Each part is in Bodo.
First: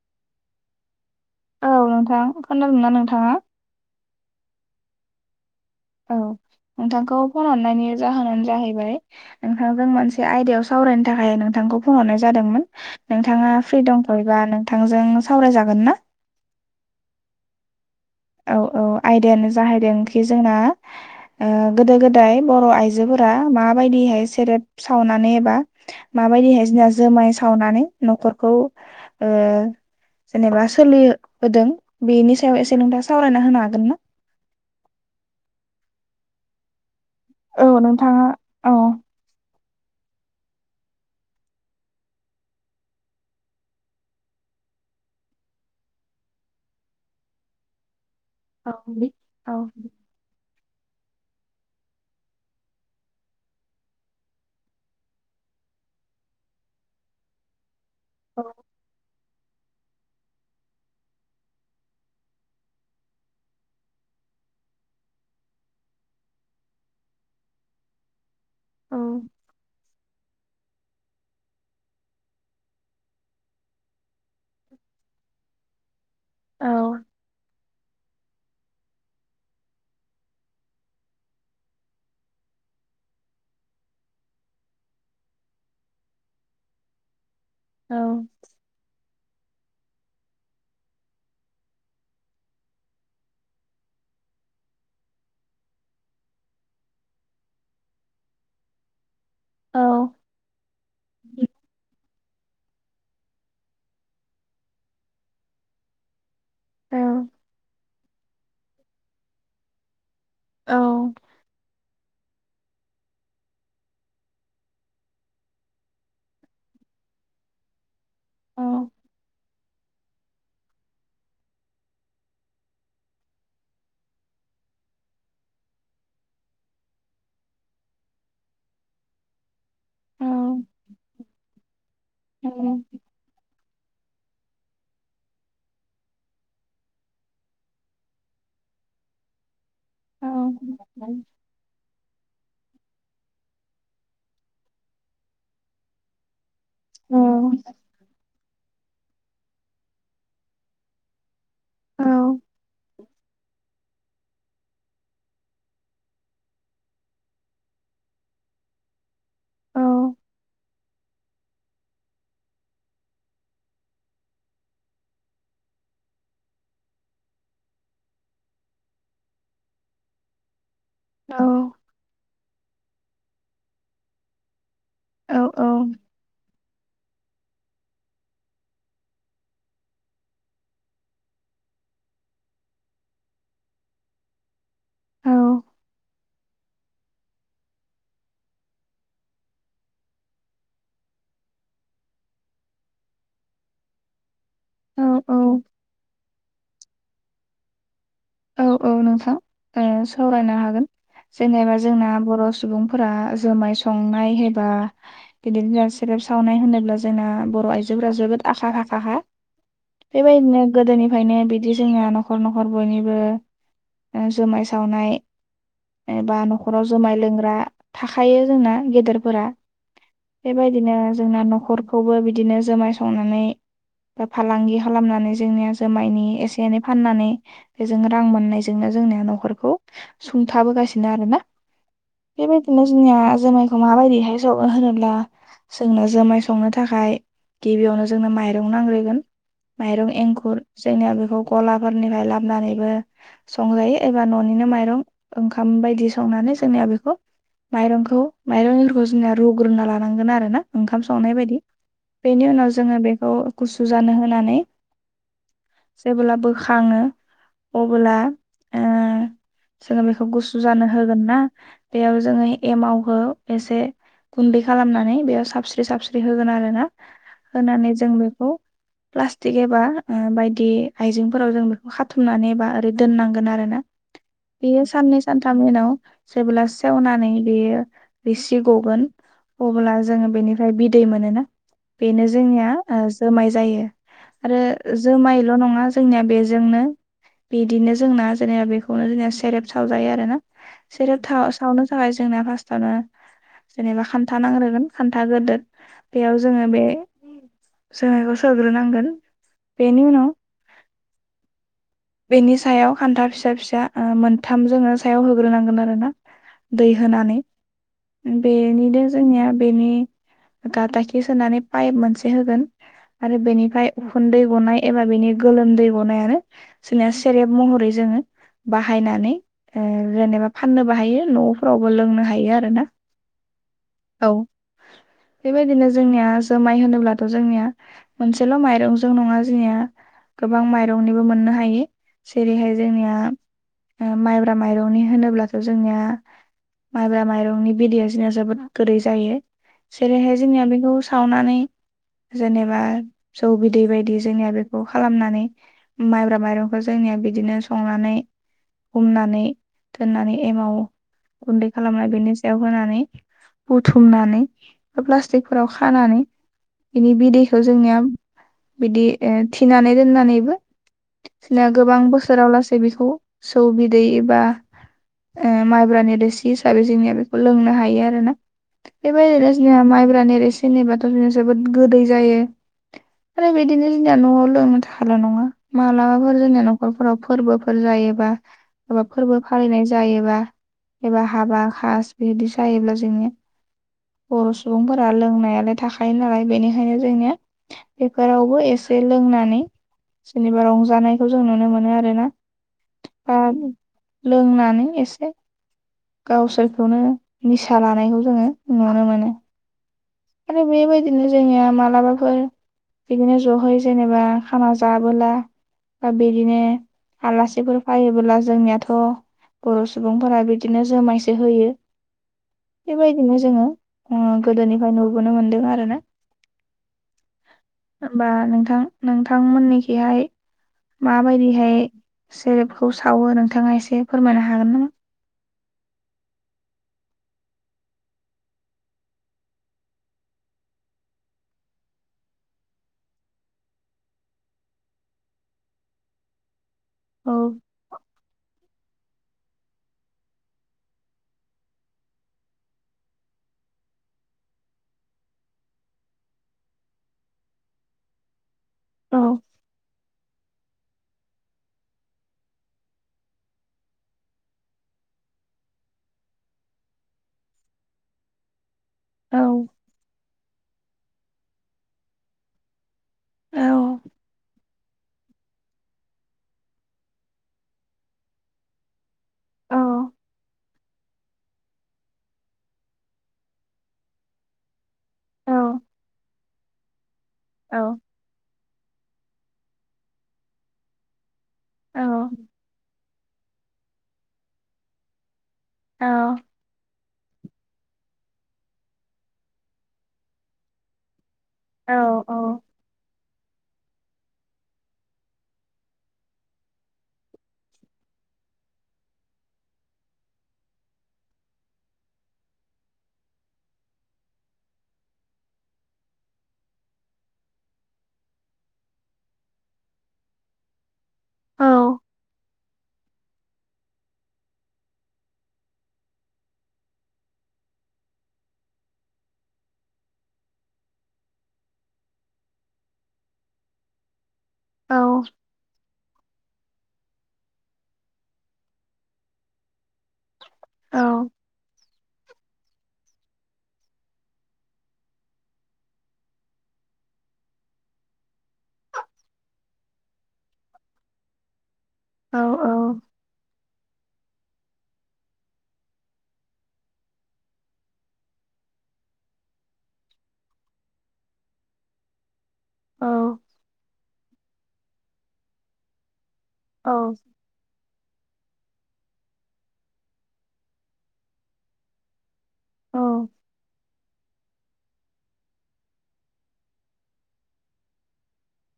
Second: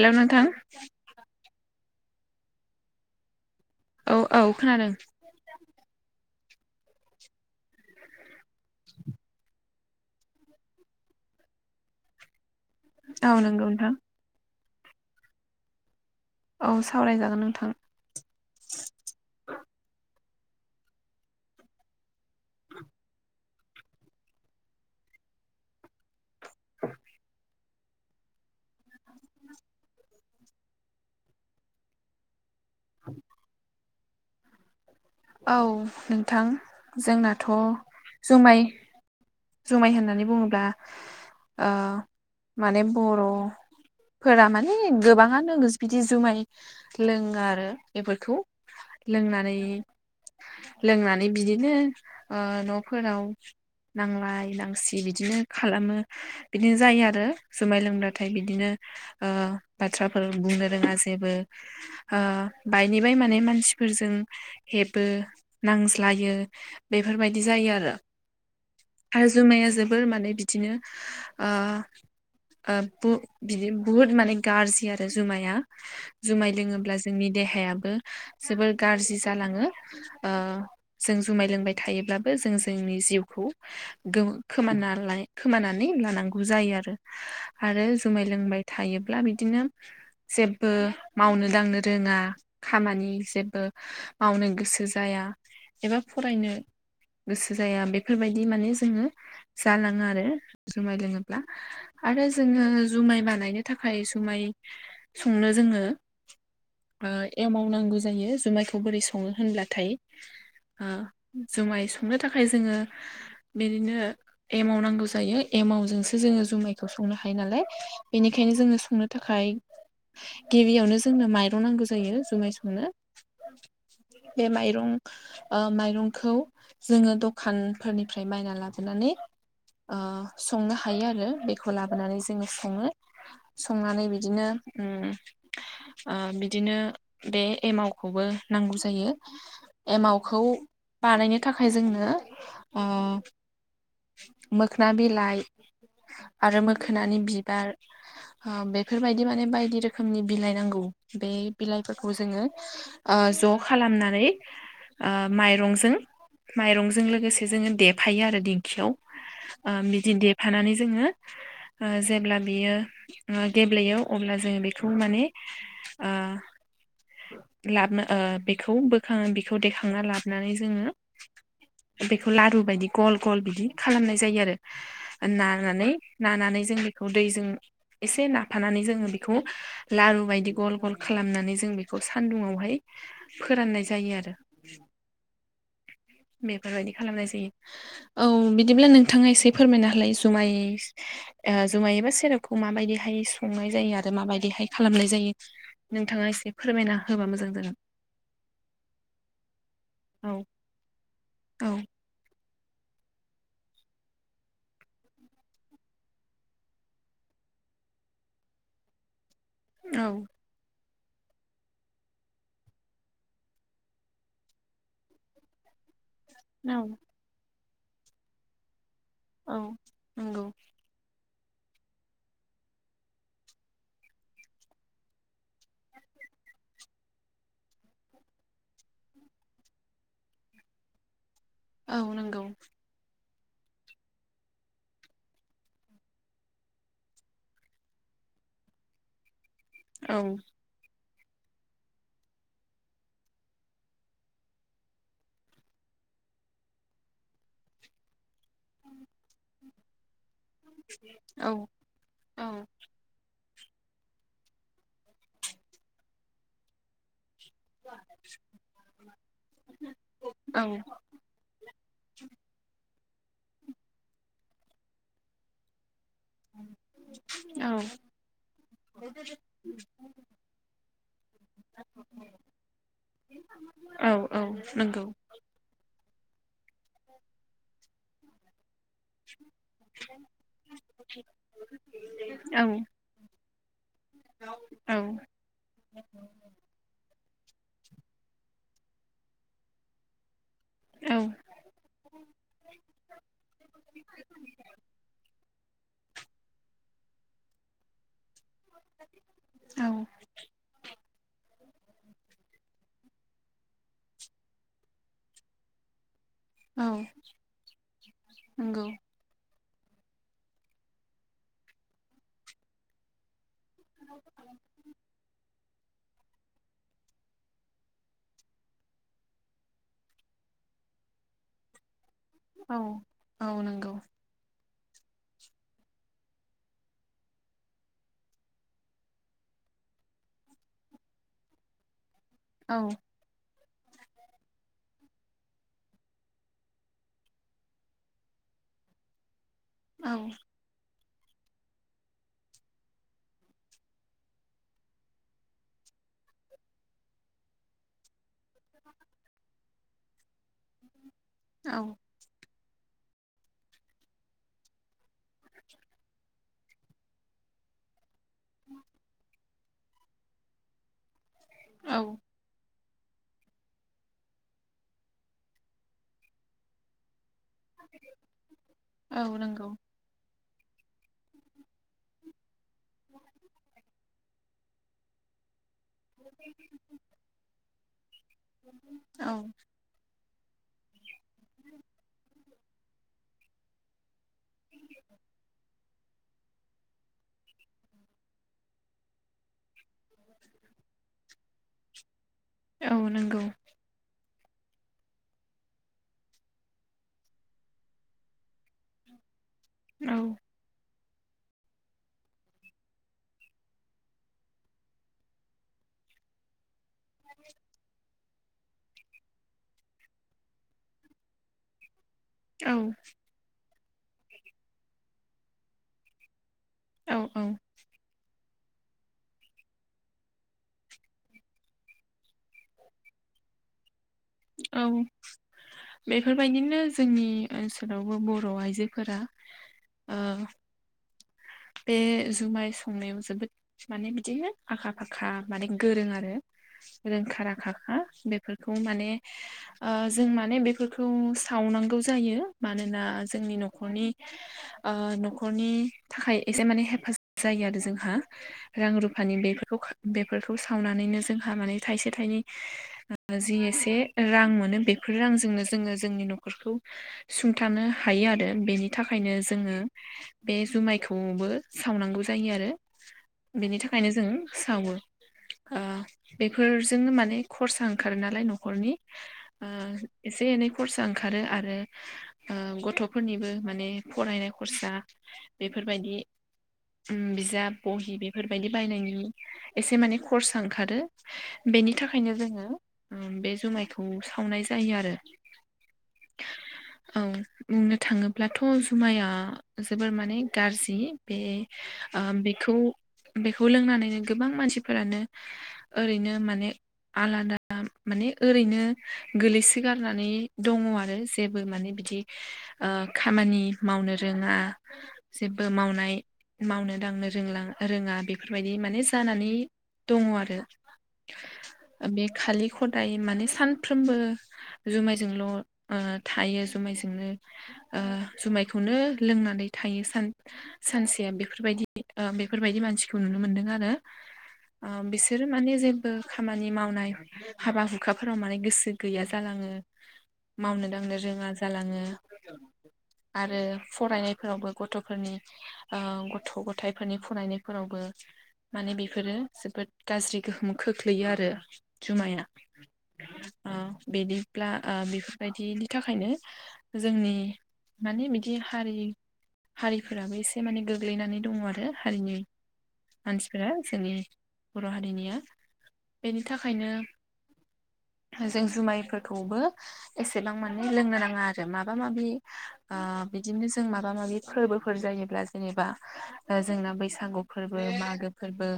हेलौ नोंथां। औ नोंथां खोनादों ना नोंथाङा? औ औ खोनादों। औ। नोंथांखौ फन हरनायनि जाहोनानो जाहैबाय नोंथांजों मोनसे आयदायाव सावरायनो थाखाय नोंथां। खौ फन हरनाय जादोंमोन औ नोंथाङा नंगौ फ्रि नोंथां दंथ'योबा नोंथांजों सावराय जागोन ना? औ सावरायजागोन नोंथां। औ औ आयदायानो जाहैदों जोंना ओ गोदो गोदाय बर' आइजोफोरा माबायदिहाय सेरेब सावनाय एबा माबायदिहाय जोंना जोमाय सावनानै न'खरखौ ओ। जेनेबा सोलियोबोदों बेनि सायाव एसे नोंथां। सावरायना होनो हागोन ना? औ नोंथां जोंनाथ' औ नोंथाङा जुमाय। औ जुमाय होननानै बुङोब्ला ओ माने बर'। फोरा माने गोबाङानो बिदि जुमाय लोङो आरो। बेफोरखौ लोंनानै। लोंनानै बिदिनो ओ न'फोराव। नांलाय नांसि बिदिनो खालामो बिदिनो जायो आरो जुमाय लों। [unintelligible] थाय बिदिनो। ओ [inaudible] बाथ्राफोर बुंनो रोङा जेबो ओ बायनि बाय माने मानसिफोरजों। हेबो नांज्लायो बेफोरबायदि जायो आरो। आरो जुमाया जोबोर माने बिद। बिदिनो ओ बो बिदि बुहुद माने। गाज्रि आरो जुमाया। जुमाय लोङोब्ला जोंनि देहायाबो जोबोर गाज्रि। जालाङो। खोमाना लाय खोमानानै लानांगौ जायो आरो। आरो जुमाय लोंबाय थायोब्ला बिद। बिदिनो जेबो मावनो दांनो रोङा खामानि जेबो। मावनो गोसो जाया एबा फरायनो गोसो जाया बेफोरबायदि माने जोङो। जालाङो आरो जुमाय लोङोब्ला आरो जोङो जुमाय मा। थाखाय जुमाय संनो जोंनो ओ एमाव नांगौ जा। जायो जुमायखौ बोरै संङो होनब्लाथाय‌। संनो थाखाय जोङो बिदिनो एमाव नांगौ जायो एमावजोंसो जोङो जुमाइखौ सं। संनो हायो नालाय बेनिखायनो जोंङो संनो थाखाय। गिबियावनो जोंनो माइरं नांगौ जायो जुमाय संनो। बे माइरं ओ माइरंखौ जोङो दखानफोरनिफ्राय बायना लाब। बोनानै ओ संनो हायो आरो बेखौ लाबोनानै जोङो सङो। संनानै बिदिनो उम ओ बिदिनो बे एमावखौबो। नांगौ जायो एमावखौ बानायनो थाखाय जोंनो। मोखोना बिलाइ आरो मोखोनानि बिबार ओ बेफोर बायदि माने बायदि रोखोमनि बिलाइ नांगौ बे बिलाइफोरखौ जोङो ओ ज' खालामनानै ओ माइरंजों माइरंजों लोगोसे जोङो देफायो आरो दिंखियाव ओ बिदि देफानानै जोङो ओ जेब्ला बियो गेब्लेयो अब्ला जों बिखौ माने [inaudible] लाबनो ओ बेखौ बोखां बेखौ देखांना लाबोनानै जोङो बेखौ लारु बायदि गल गल बिदि खालामनाय जायो आरो नानानै नानानै जों बेखौ दैजों एसे नाफानानै जोङो बिखौ लारु बायदि गल गल खालामनानै जों बेखौ सान्दुङावहाय फोराननाय जायो आरो औ बेफोरबायदि खालामनाय जायो औ बिदिब्ला नोंथाङा एसे फोरमायनो होलाय जुमाय ओ जुमाय बा सेरबखौ माबायदिहाय संनाय जायो आरो माबायदिहाय खालामनाय जायो नोंथाङा एसे फोरमायना होबा मोजां जागोन औ औ नोंथां औ सावरायनो हागोन औ जेनेबा जोंना बर' सुबुंफोरा जोमाय संनाय एबा बिदिनो जोंहा सेरेब सावनाय होनोब्ला जोंना बर' आयजोफोरा जोबोद आखा फाखा औ बेबायदिनो गोदोनिफ्रायनो बिदि जोङा न'खर न'खर बयनिबो जुमाय सावनाय एबा औ न'खराव जुमाय लोंग्रा थाखायो जोंना गेदेरफोरा औ नंगौ बेबायदिनो जोंना न'खरखौबो बिदिनो जुमाय संनानै बा फालांगि खालामनानै जोंनिया जोमायनि एसे एनै फाननानै बेजों रां मोननायजोंनो जोंनिया न'खरखौ सुंथाबोगासिनो आरो ना औ नंगौ बे बायदिनो जोंना जुमायखौ माबायदिहाय सङो होनोब्ला जोंनो जुमाय संनो थाखाय गिबियावनो जोंनो माइरं नांग्रोगोन माइरं औ एंखुर जोंनिया बेखौ गलाफोरनिफ्राय लाबो नानैबो संजायो एबा न'निनो माइरं ओंखाम बायदि संनानै जोंनिया बेखौ माइरंखौ माइरं [unintelligible] जोंनिया रुग्रोना लानांगोन आरो ना ओंखाम संनाय औ बायदि औ बेनि उनाव जोङो बेखौ गुसु जानो होनानै जेबोला बोखाङो अबोला ओ जोङो बेखौ गुसु औ जानो होगोन ना बेयाव जोङो एमाव खौ एसे गुन्दै खालामनानै बेयाव साबस्रि साबस्रि होगोन आरो ना औ होनानै जों बेखौ प्लास्टिक एबा बायदि आइजेंफोराव जों खौ खाथुमनानै बा ओरै दोननांगोन आरो ना औ औ बेयो नंगौ साननै सानथामनि उनाव जेबोला सेवनानै बेयो रोसि गगोन अबोला जोङो बिनिफ्राय बिदै मोननो ना बेनो औ जोंनिया जोमाय जायो आरो औ जोमायल' नङा जोंनिया बे बिदिनो जोंना जेनेबा बेखौनो जोंना सेरेब सावजायो आरो ना सेरेब थाव औ सावनो थाखाय जोंना फार्स्टावनो जेनेबा खान्था नांग्रोगोन खान्था गोदोद बेयाव जोङो बे जोमायखौ सोग्रोनांगोन बेनि औ उनाव बेनि सायाव खान्था फिसा फिसा ओ मोनथाम जोनो सायाव होग्रोनांगोन आरो ना दै औ होनानै नंगौ बेनिदों जोंनिया बेनि गा दाखि सोनानै पाइप मोनसे होगोन आरो बेनि फाय उखुन्दै गनाय एबा बेनि गोलोम दै गनायानो जोंनिया सेरेब महरै जोङो बाहायनानै ओ जेनेबा फाननोबो बाहायो न'फोरावबो लोंनो हायो औ आरोना औ नोंगौ [inaudible] बेबायदिनो जोंनिया जोमाय होनोब्लाथ' जोंनिया मोनसेल' माइरंजों नङा जोंनिया गोबां माइरंनिबो मोननो हायो जेरैहाय औ जोंनिया ओ माइब्रा माइरंनि होनोब्लाथ' जोंना माइब्रा माइरंनि बिदैया जोंना जोबोद गोदै जायो औ जेरैहाय जोंनिया बेखौ सावनानै जेनेबा जौ बिदै बायदि जोंनिया बेखौ खालामनानै माइब्रा माइरंखौ जोंनिया बिदिनो संनानै हमनानै दोननानै एमाव गुन्दै औ खालामनाय बेनि सायाव होनानै बुथुमनानै प्लास्टिकफोराव खानानै बिनि बिदैखौ जोंनिया बिदि ओ थिनानै दोननानै औ गोबां बोसोराव लासैबो बिखौ जौ बिदै एबा ओ माइब्रानि रोसि हिसाबै जोंनिया बे लोंनो हायो आरोना औ बेबायदिनो नंगौ जोंनिया माइब्रानि रोसि जेनेबाथ' जों जोबोद गोदै जायो आरो बिदिनो जोंनिया न'आव लोंनो थाखाय ल' नङा मालाबाफोर जोंनिया न'खरफोराव फोरबोफोर जायोबा एबा फोरबो औ फालिनाय जायोबा एबा हाबा खाज बिदि जायोब्ला जोंनिया बर' सुबुंफोरा लोंनायालाय थाखायो नालाय बेनिखायनो जोंनिया बेफोरावबो एसे से लोंनानै जेनेबा रंजानायखौ जों नुनो मोनो आरोना औ दा नंगौ लोंनानै एसे गावसोरखौनो निसा लानायखौ जोङो नुनो मोनो। औ आरो बेबायदिनो जोंनिया मालाबाफोर बिदिनो ज'है जेनेबा खाना जाबोला बा बिदिनो आलासिफोर फायोबोला जोंनियाथ' बर' सुबुंफोरा बिदिनो जोमायसो होयो औ बेबायदिनो जोङो ओ गोदोनिफाय नुबोनो मोनदों आरोना औ औ होमबा नोंथां नोंथांमोननिखिहाय माबायदिहाय सेरेबखौ सावो नोंथाङा एसे फोरमायनो हागोन औ नामा? बेफोरबायदिनो जोंनि ओनसोलावबो बर' आइजोफोरा ओ बे जुमाय संनायाव जोबोद माने बिदिनो आखा फाखा माने गोरों आरो रोंखा औ राखाखा बेफोरखौ माने ओ जों माने बेफोरखौ सावनांगौ जायो मानोना जोंनि न' खरनि ओ न'खरनि थाखाय एसे माने हेफाजाब जायो आरो जोंहा औ रां-रुफानि बेफोरखौ बेफोरखौ सावनानैनो जोंहा माने थाइसे थाइनै जि एसे रां मोनो बे रांजोंनो जोङो जोंनि न'खरखौ सुंथानो हायो आरो बेनि थाखायनो औ जोङो बे जुमायखौबो सावनांगौ जायो आरो औ बेनि थाखायनो जों सावो। [inaudible] ओ बेफोरजोंनो माने खरसा ओंखारो नालाय न'खरनि ओ औ एसे-एनै खरसा ओंखारो आरो ओ गथ'फोरनिबो माने फरायनाय खरसा औ बेफोरबायदि ओम बिजाब बहि बेफोरबायदि बायनायनि एसे माने खरसा ओंखारो बेनि औ थाखायनो जोङो ओम बे जुमायखौ सावनाय जायो आरो औ औ बुंनो थाङोब्लाथ' जुमाया जोबोर माने गारजि बे औ ओ बेखौ बेखौ लोंनानैनो गोबां मानसिफोरानो ओरैनो माने आलादा माने ओरैनो गोलैसोगारनानै दङ आरो जेबो माने बिदि खामानि मावनो रोङा जेबो मावनाय मावनो दांनो रों रोङा बेफोरबायदि माने जानानै दङ आरो औ बे खालि खदाय माने सानफ्रोमबो जुमायजोंल' ओ थायो जुमायजोंनो ओ जुमायखौनो लोंनानै थायो सानसेया बेफोरबायदि बेफोरबायदि मानसिखौ नुनो मोनदों आरो आ बिसोर माने जे खामानि मावनाय हाबा हुखाफोराव माने गोसो गैया जालाङो मावनो दांनो रोङा जालाङो आरो फरायनायफोरावबो गथ'फोरनि गथ' गथायाइफोरनि फरायनायफोरावबो माने बेफोरो जोबोद गाज्रि गोहोम खोख्लैयो आरो औ जुमाया औ बिदिब्ला बेफोरबायदिनि थाखायनो जोंनि माने बिदि हारि हारिफोराबो एसे माने गोग्लैनानै दङ आरो हारिनि औ मानसिफोरा जसोंनि बर' हारिनिया बेनि औ थाखायनो जों जुमायफोरखौबो एसेबां माने लोंनो नाङा आरो माबा माबि ओ औ बिदिनो जों माबा माबि फोरबोफोर जायोब्ला जेनेबा जोंना बैसागु फोरबो मागो फोरबो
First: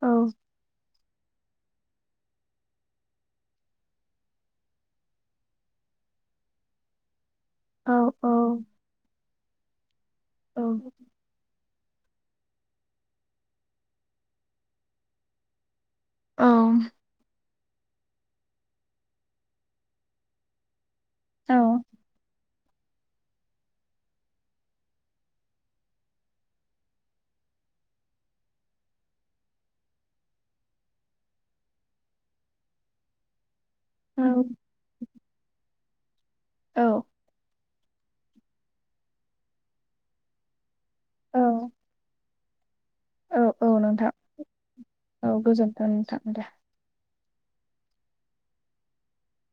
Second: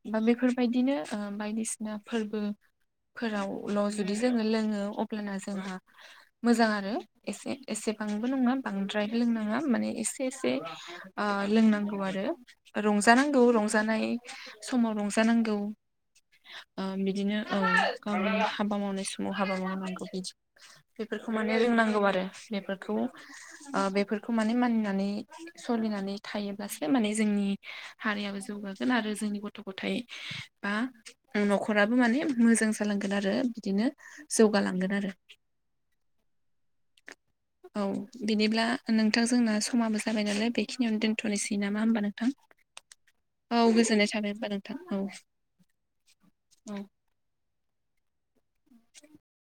औ बा बेफोरबायदिनो बायदिसिना फोरबो फोरावल' जुदि जोङो लोङो अब्लाना जोंहा मोजां आरो एसे औ औ एसेबांबो नङा बांद्राय लोंनाङा माने एसे एसे औ ओ लोंनांगौ आरो रंजानांगौ रंजानाय समाव रंजानांगौ औ ओ बिदिनो औ गावनि हाबा मावनाय समाव हाबा मावनांगौ बिदि बेफोरखौ औ माने रोंनांगौ आरो बेफोरखौ ओ बे बेफोरखौ माने मानिनानै सोलिनानै थायोब्लासो माने जोंनि हारियाबो जौगागोन आरो जोंनि गथ' गथायाइ बा न'खराबो माने मोजां जालांगोन आरो बिदिनो जौगालांगोन आरो औ औ बिनिब्ला नोंथां जोंना समाबो जाबाय नालाय बेखिनियावनो दोन्थ'नोसै नामा होमबा नोंथां? औ गोजोननाय थाबाय होनबा नोंथां औ गोजोन्थों नोंथां औ [inaudible]